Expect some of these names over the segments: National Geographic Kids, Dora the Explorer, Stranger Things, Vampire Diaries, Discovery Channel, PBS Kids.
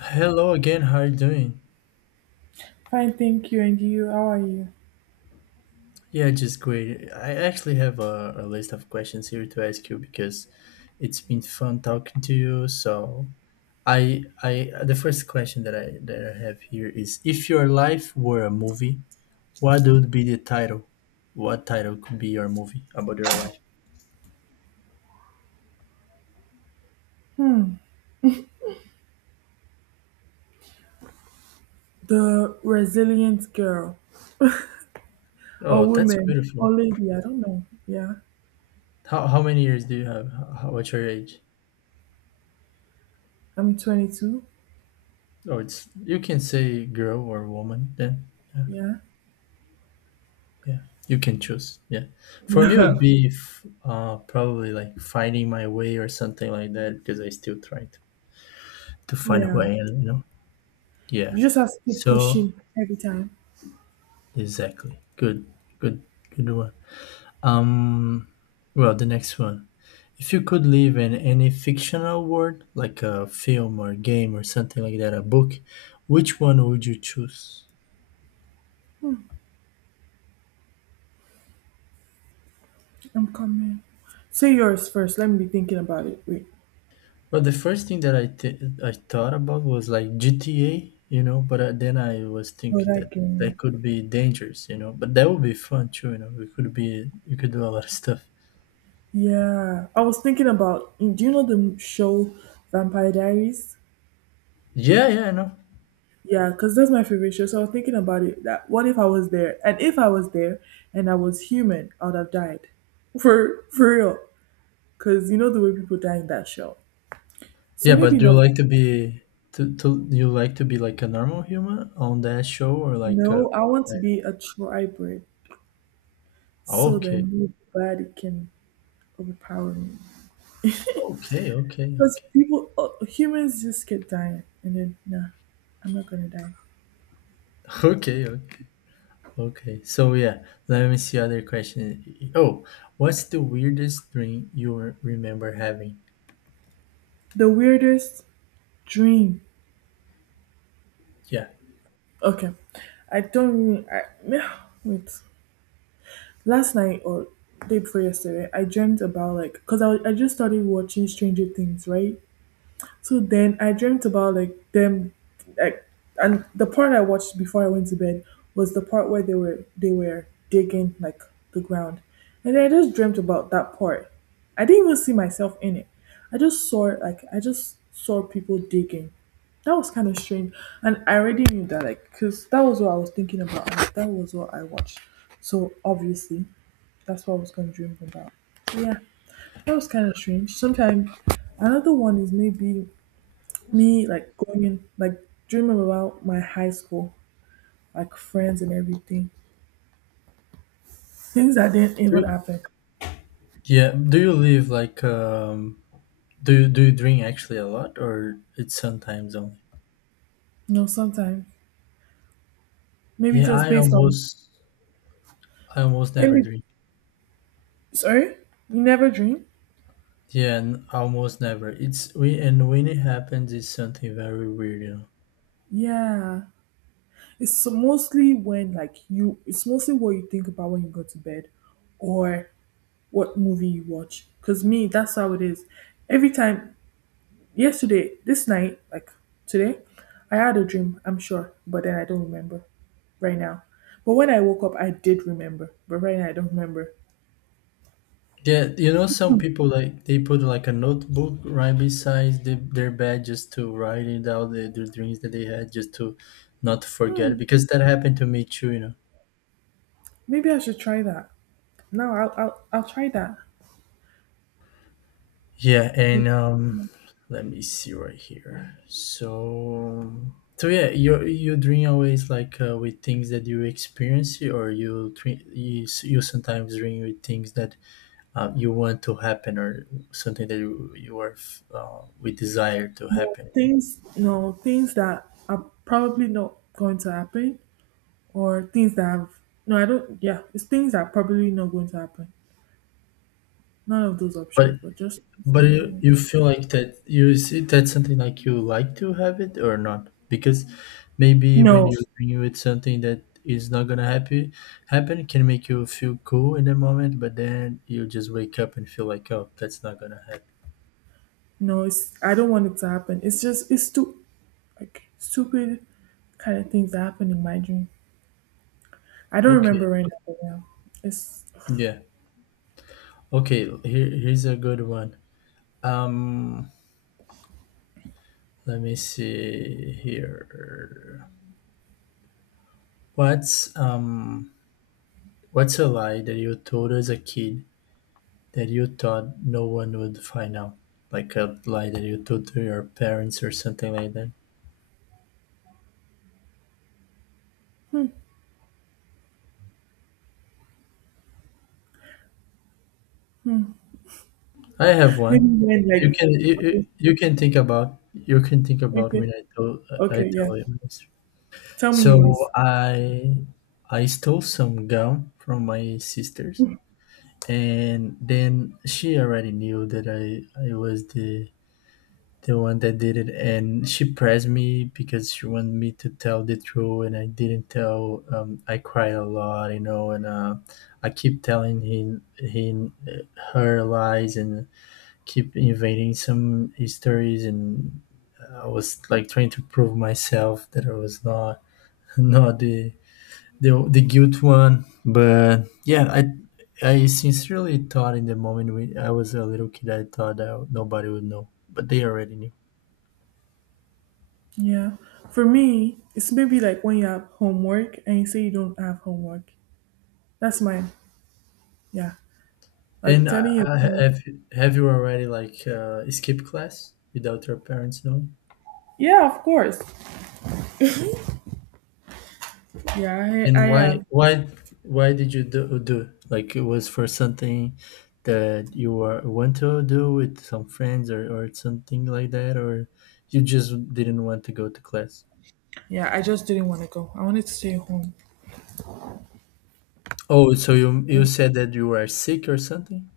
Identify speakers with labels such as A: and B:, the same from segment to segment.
A: Hello again, how are you doing?
B: Fine, thank you. And you, how are you?
A: Yeah, just great. I actually have a list of questions here to ask you because it's been fun talking to you. So I the first question that I have here is, if your life were a movie, what would be the title? What title could be your movie about your life?
B: The resilient girl or
A: Oh, that's
B: woman or
A: beautiful.
B: lady, I don't know. Yeah.
A: How many years do you have? How, what's your age?
B: I'm 22.
A: Oh, it's you can say girl or woman then. Yeah.
B: Yeah.
A: Yeah, you can choose. Yeah. For me, it
B: Yeah.
A: would be probably like finding my way or something like that because I still try to find who
B: Yeah.
A: I am, you know? Yeah.
B: You just have to keep
A: So,
B: pushing every time.
A: exactly. Good, good, good one. Um, well, the next one. If you could live in any fictional world, like a film or game or something like that, a book, which one would you choose?
B: I'm coming. Say yours first. Let me be thinking about it. Wait.
A: Well, the first thing that I thought about was like GTA, you know, but then I was
B: Oh,
A: thinking
B: that
A: that that
B: game.
A: could be dangerous, you know, but that would be fun too, you know. We could be you could do a lot of stuff.
B: Yeah. I was thinking about, do you know the show Vampire Diaries?
A: Yeah, yeah, I know.
B: Yeah, because that's my favorite show. So I was thinking about it. That what if I was there? And if I was there and I was human, I would have died. For real. Because you know the way people die in that show. So
A: Yeah, but
B: maybe
A: do you
B: not.
A: like to be to you like to be like a normal human on that show or like a
B: No, I want to
A: vampire?
B: be a tribrid. So
A: Okay,
B: then nobody can overpower me.
A: okay, okay,
B: Because
A: okay.
B: people, humans just get dying. And then, nah, I'm not going to die.
A: okay, okay, okay. So yeah, let me see other question. Oh, what's the weirdest dream you remember having?
B: The weirdest dream.
A: Yeah.
B: Okay. I don't, I, wait. Last night or day before yesterday, I dreamt about like because I just started watching Stranger Things, right? So then I dreamt about like them like and the part I watched before I went to bed was the part where they were digging like the ground. And then I just dreamt about that part. I didn't even see myself in it. I just saw people digging. That was kind of strange. And I already knew that like cuz that was what I was thinking about and that was what I watched. So obviously that's what I was gonna dream about. So yeah, that was kind of strange. Sometimes another one is maybe me, like going in, like dreaming about my high school, like friends and everything, things that didn't even
A: Do,
B: happen.
A: Yeah. Do you live like do you drink actually a lot or it's sometimes only?
B: You know, sometimes maybe
A: Yeah,
B: just based on
A: I almost never
B: maybe.
A: drink.
B: Sorry, you never dream.
A: Yeah, and almost never. It's we and when it happens it's something very weird, you know.
B: Yeah, mostly when like you. It's mostly what you think about when you go to bed, or what movie you watch. Cause me, that's how it is. Every time. Yesterday, this night, like today, I had a dream, I'm sure, but then I don't remember right now. But when I woke up, I did remember, but right now I don't remember.
A: Yeah, you know some people like they put like a notebook right beside their bed just to write it out the dreams that they had just to not forget
B: Hmm,
A: because that happened to me too, you know.
B: maybe I should try that. No, I'll try that.
A: Yeah,
B: Like,
A: and let me see right here. So, so yeah, you dream always like with things that you experience, or you dream, you sometimes dream with things that you want to happen, or something that you are we desire to
B: you know,
A: happen.
B: things, you know, things that are probably not going to happen, or things that have, no, I don't, yeah, it's things that are probably not going to happen. None of those
A: But
B: options, but just, things that
A: But
B: are not
A: you,
B: going to—
A: you feel like that you is it that something like you like to have it or not? Because maybe
B: no,
A: when you it's something that is not gonna happen happen can make you feel cool in the moment, but then you just wake up and feel like, oh, that's not gonna happen.
B: no, it's, I don't want it to happen. It's just, it's too like stupid kind of things that happened in my dream. I don't remember
A: Okay,
B: right now. But yeah. It's
A: yeah. Okay, here here's a good one. Um, Let me see here. What's um what's a lie that you told as a kid that you thought no one would find out, like a lie that you told to your parents or something like that. I have one.
B: maybe when like
A: You can you
B: okay,
A: you can think about you can think about
B: okay,
A: when I told I
B: okay, yeah.
A: tell you. This.
B: Tell me
A: So
B: yours.
A: I stole some gum from my sisters, and then she already knew that I was the one that did it, and she pressed me because she wanted me to tell the truth, and I didn't tell. I cried a lot, you know, and I keep telling him, him her lies and keep invading some histories, and I was like trying to prove myself that I was not not the the guilt one, but yeah, I. I sincerely thought in the moment we, I was a little kid, I thought that nobody would know, but they already knew.
B: Yeah. For me, it's maybe like when you have homework and you say you don't have homework. That's mine. Yeah. Like
A: And
B: telling your parents.
A: have you already like skipped class without your parents knowing?
B: Yeah, of course. Yeah, I
A: And
B: have.
A: why did you do like it was for something that you were, want to do with some friends or something like that or you just didn't want to go to class?
B: Yeah, I just didn't want to go. I wanted to stay home.
A: Oh, so you said that you were sick or something?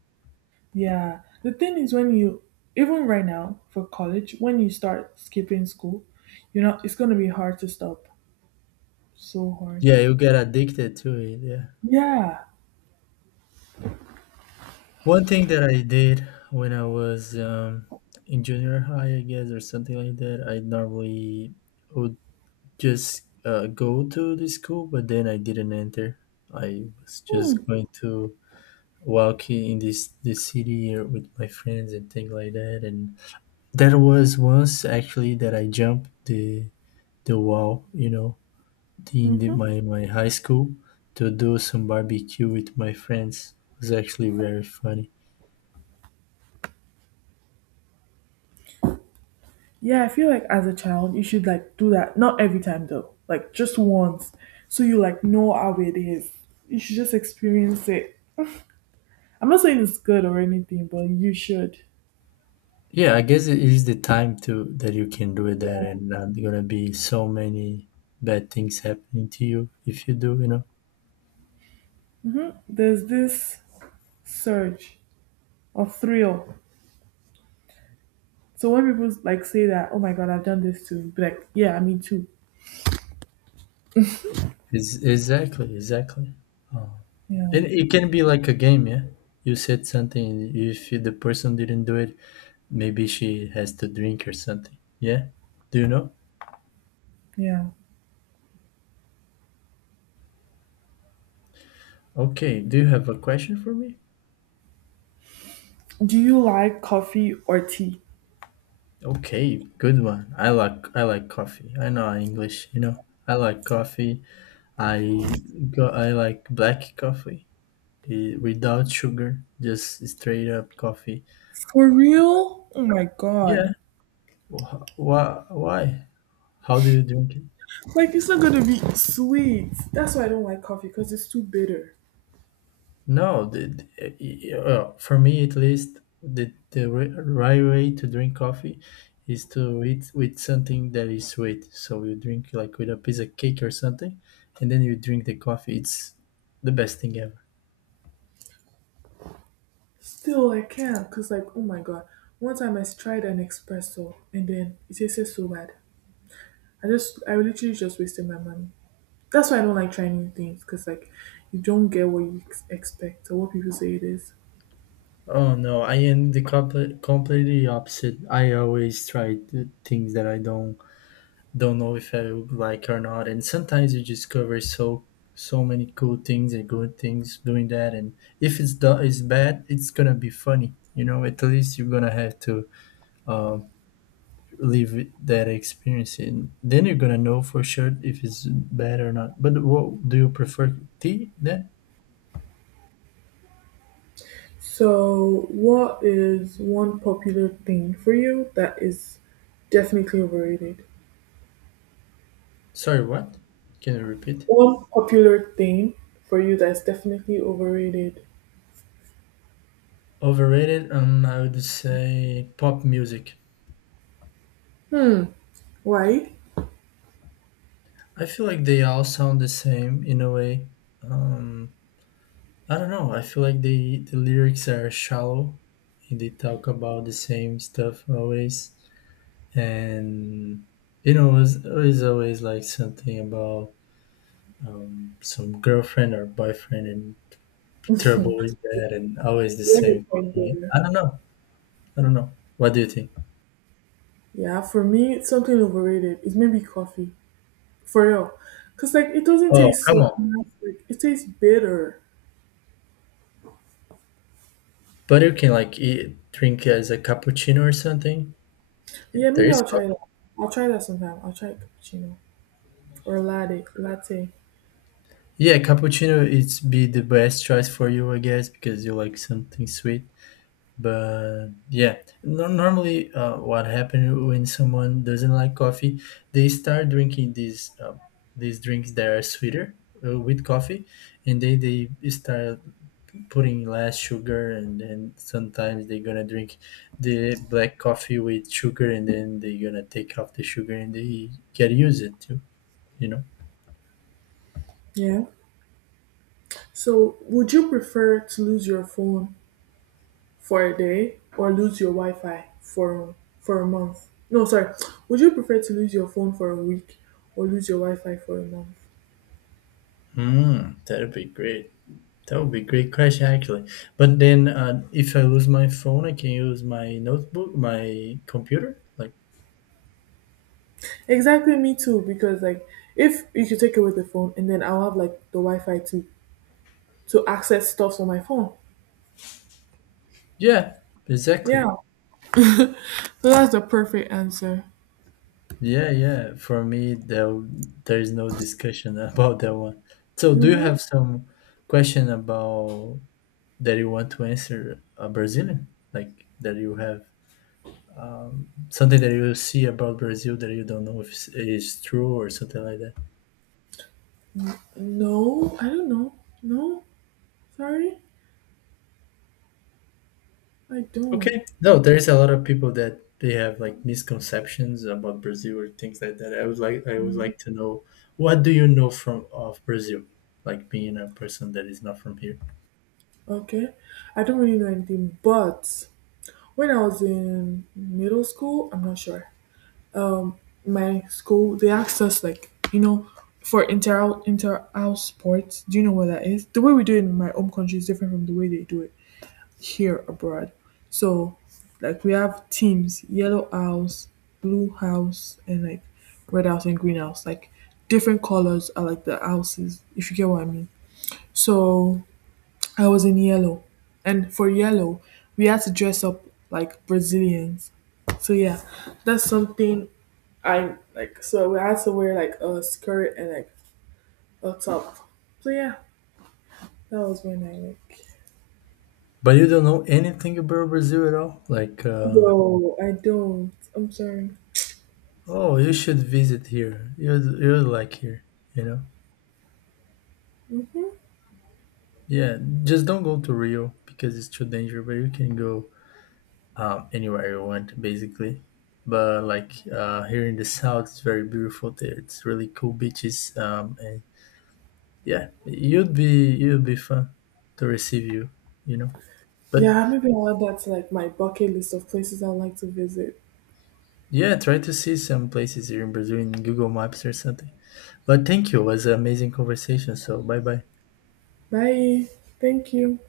B: Yeah, the thing is when you even right now for college, when you start skipping school, you know it's gonna be hard to stop. So hard.
A: Yeah, you get addicted to it. Yeah.
B: Yeah.
A: One thing that I did when I was in junior high, I guess, or something like that, I normally would just go to the school, but then I didn't enter. I was
B: Hmm.
A: just going to walk in this the city or with my friends and things like that. And there was once actually that I jumped the wall, you know, in
B: Mm-hmm.
A: my my high school to do some barbecue with my friends. It was actually very funny.
B: Yeah, I feel like as a child you should like do that. Not every time though, like just once, so you like know how it is. You should just experience it. I'm not saying it's good or anything, but you should.
A: Yeah, I guess it is the time to that you can do it there, and not gonna be so many bad things happening to you if you do, you know.
B: There's this surge of thrill. So when people like say that, oh my god, I've done this too, be like, yeah, me too.
A: Is exactly, exactly. Uh,
B: Yeah.
A: and it can be like a game, yeah. You said something. If the person didn't do it, maybe she has to drink or something. Yeah. Do you know?
B: Yeah.
A: Okay. Do you have a question for me?
B: Do you like coffee or tea?
A: Okay, good one. I like coffee. I know English, you know. I like coffee. I go. I like black coffee. Without sugar, just straight up coffee.
B: For real? Oh my
A: Yeah.
B: god.
A: Why? Why? How do you drink it?
B: Like it's not gonna be sweet. That's why I don't like coffee because it's too bitter.
A: No, for me at least, the right way to drink coffee is to eat with something that is sweet. So you drink like with a piece of cake or something, and then you drink the coffee. It's the best thing ever.
B: Still, I can't because like oh my god. One time I tried an espresso and then it tasted so bad. I literally just wasted my money. That's why I don't like trying new things because like you don't get what you expect or what people say it is.
A: Oh no, I am the completely opposite. I always try the things that I don't know if I would like or not. And sometimes you discover so so many cool things and good things doing that. And if it's bad, it's gonna be funny. You know, at least you're gonna have to um, live with that experience, and then you're gonna know for sure if it's bad or not. But what do you prefer, tea? Then
B: So, what is one popular thing for you that is definitely overrated?
A: sorry, what? Can you repeat?
B: One popular thing for you that's definitely overrated.
A: Overrated? I would say pop music.
B: Hmm. Why?
A: I feel like they all sound the same in a way. Um, I don't know. I feel like the lyrics are shallow and they talk about the same stuff always. And you know, it's always like something about some girlfriend or boyfriend and trouble with that, and always the
B: You have a
A: same
B: point
A: thing.
B: there.
A: I don't know. I don't know. What do you think?
B: Yeah, for me, something overrated is maybe coffee. For real. Because, like, it doesn't
A: Oh,
B: taste
A: come
B: so.
A: on!
B: Like, it tastes bitter.
A: But you can like eat, drink as a cappuccino or something.
B: Yeah,
A: There
B: maybe
A: is
B: I'll try
A: coffee.
B: that. I'll try that sometime. I'll try cappuccino or latte. Latte.
A: Yeah, cappuccino. It's be the best choice for you, I guess, because you like something sweet but yeah no, normally what happens when someone doesn't like coffee they start drinking these drinks that are sweeter with coffee and they start putting less sugar and then sometimes they're gonna drink the black coffee with sugar and then they're gonna take off the sugar and they get used it too, you know.
B: Yeah. So, would you prefer to lose your phone for a day or lose your Wi-Fi for a month? No, sorry. Would you prefer to lose your phone for a week or lose your Wi-Fi for a month?
A: That'd be great. That would be a great question, actually. But then, if I lose my phone, I can use my notebook, my computer. Like,
B: Exactly, me too. Because like, if you could take away the phone, and then I'll have like the Wi-Fi to access stuff on my phone.
A: yeah, exactly.
B: Yeah. So that's the perfect answer.
A: Yeah, yeah. For me, there is no discussion about that one. So, do you
B: Mm-hmm.
A: have some question about that you want to answer a Brazilian? Like that you have something that you see about Brazil that you don't know if is true or something like that.
B: No, I don't know. No, sorry, I don't.
A: Okay. No, there's a lot of people that they have like misconceptions about Brazil or things like that. I would like to know, what do you know from of Brazil? Like being a person that is not from here.
B: Okay, I don't really know anything. But when I was in middle school, I'm not sure. Um, my school, they asked us, like, you know, for inter house sports, do you know what that is? The way we do it in my home country is different from the way they do it here abroad. So like we have teams, yellow house, blue house, and like red house and green house, like different colors are like the houses, if you get what I mean. So I was in yellow. And for yellow, we had to dress up like Brazilians. So yeah, that's something I like. So we had to wear like a skirt and like a top. So yeah, that was when I like.
A: But you don't know anything about Brazil at all? Like
B: No, I don't. I'm sorry.
A: oh, you should visit here. You like here, you know?
B: Hmm.
A: Yeah. Just don't go to Rio because it's too dangerous, but you can go anywhere you went basically but like here in the south it's very beautiful there it's really cool beaches, and yeah you'd be fun to receive you, you know, but
B: Yeah, maybe I'll add that to like my bucket list of places I'd like to visit.
A: yeah try to see some places here in Brazil in Google Maps or something but thank you, it was an amazing conversation, so bye bye.
B: Bye. Thank you.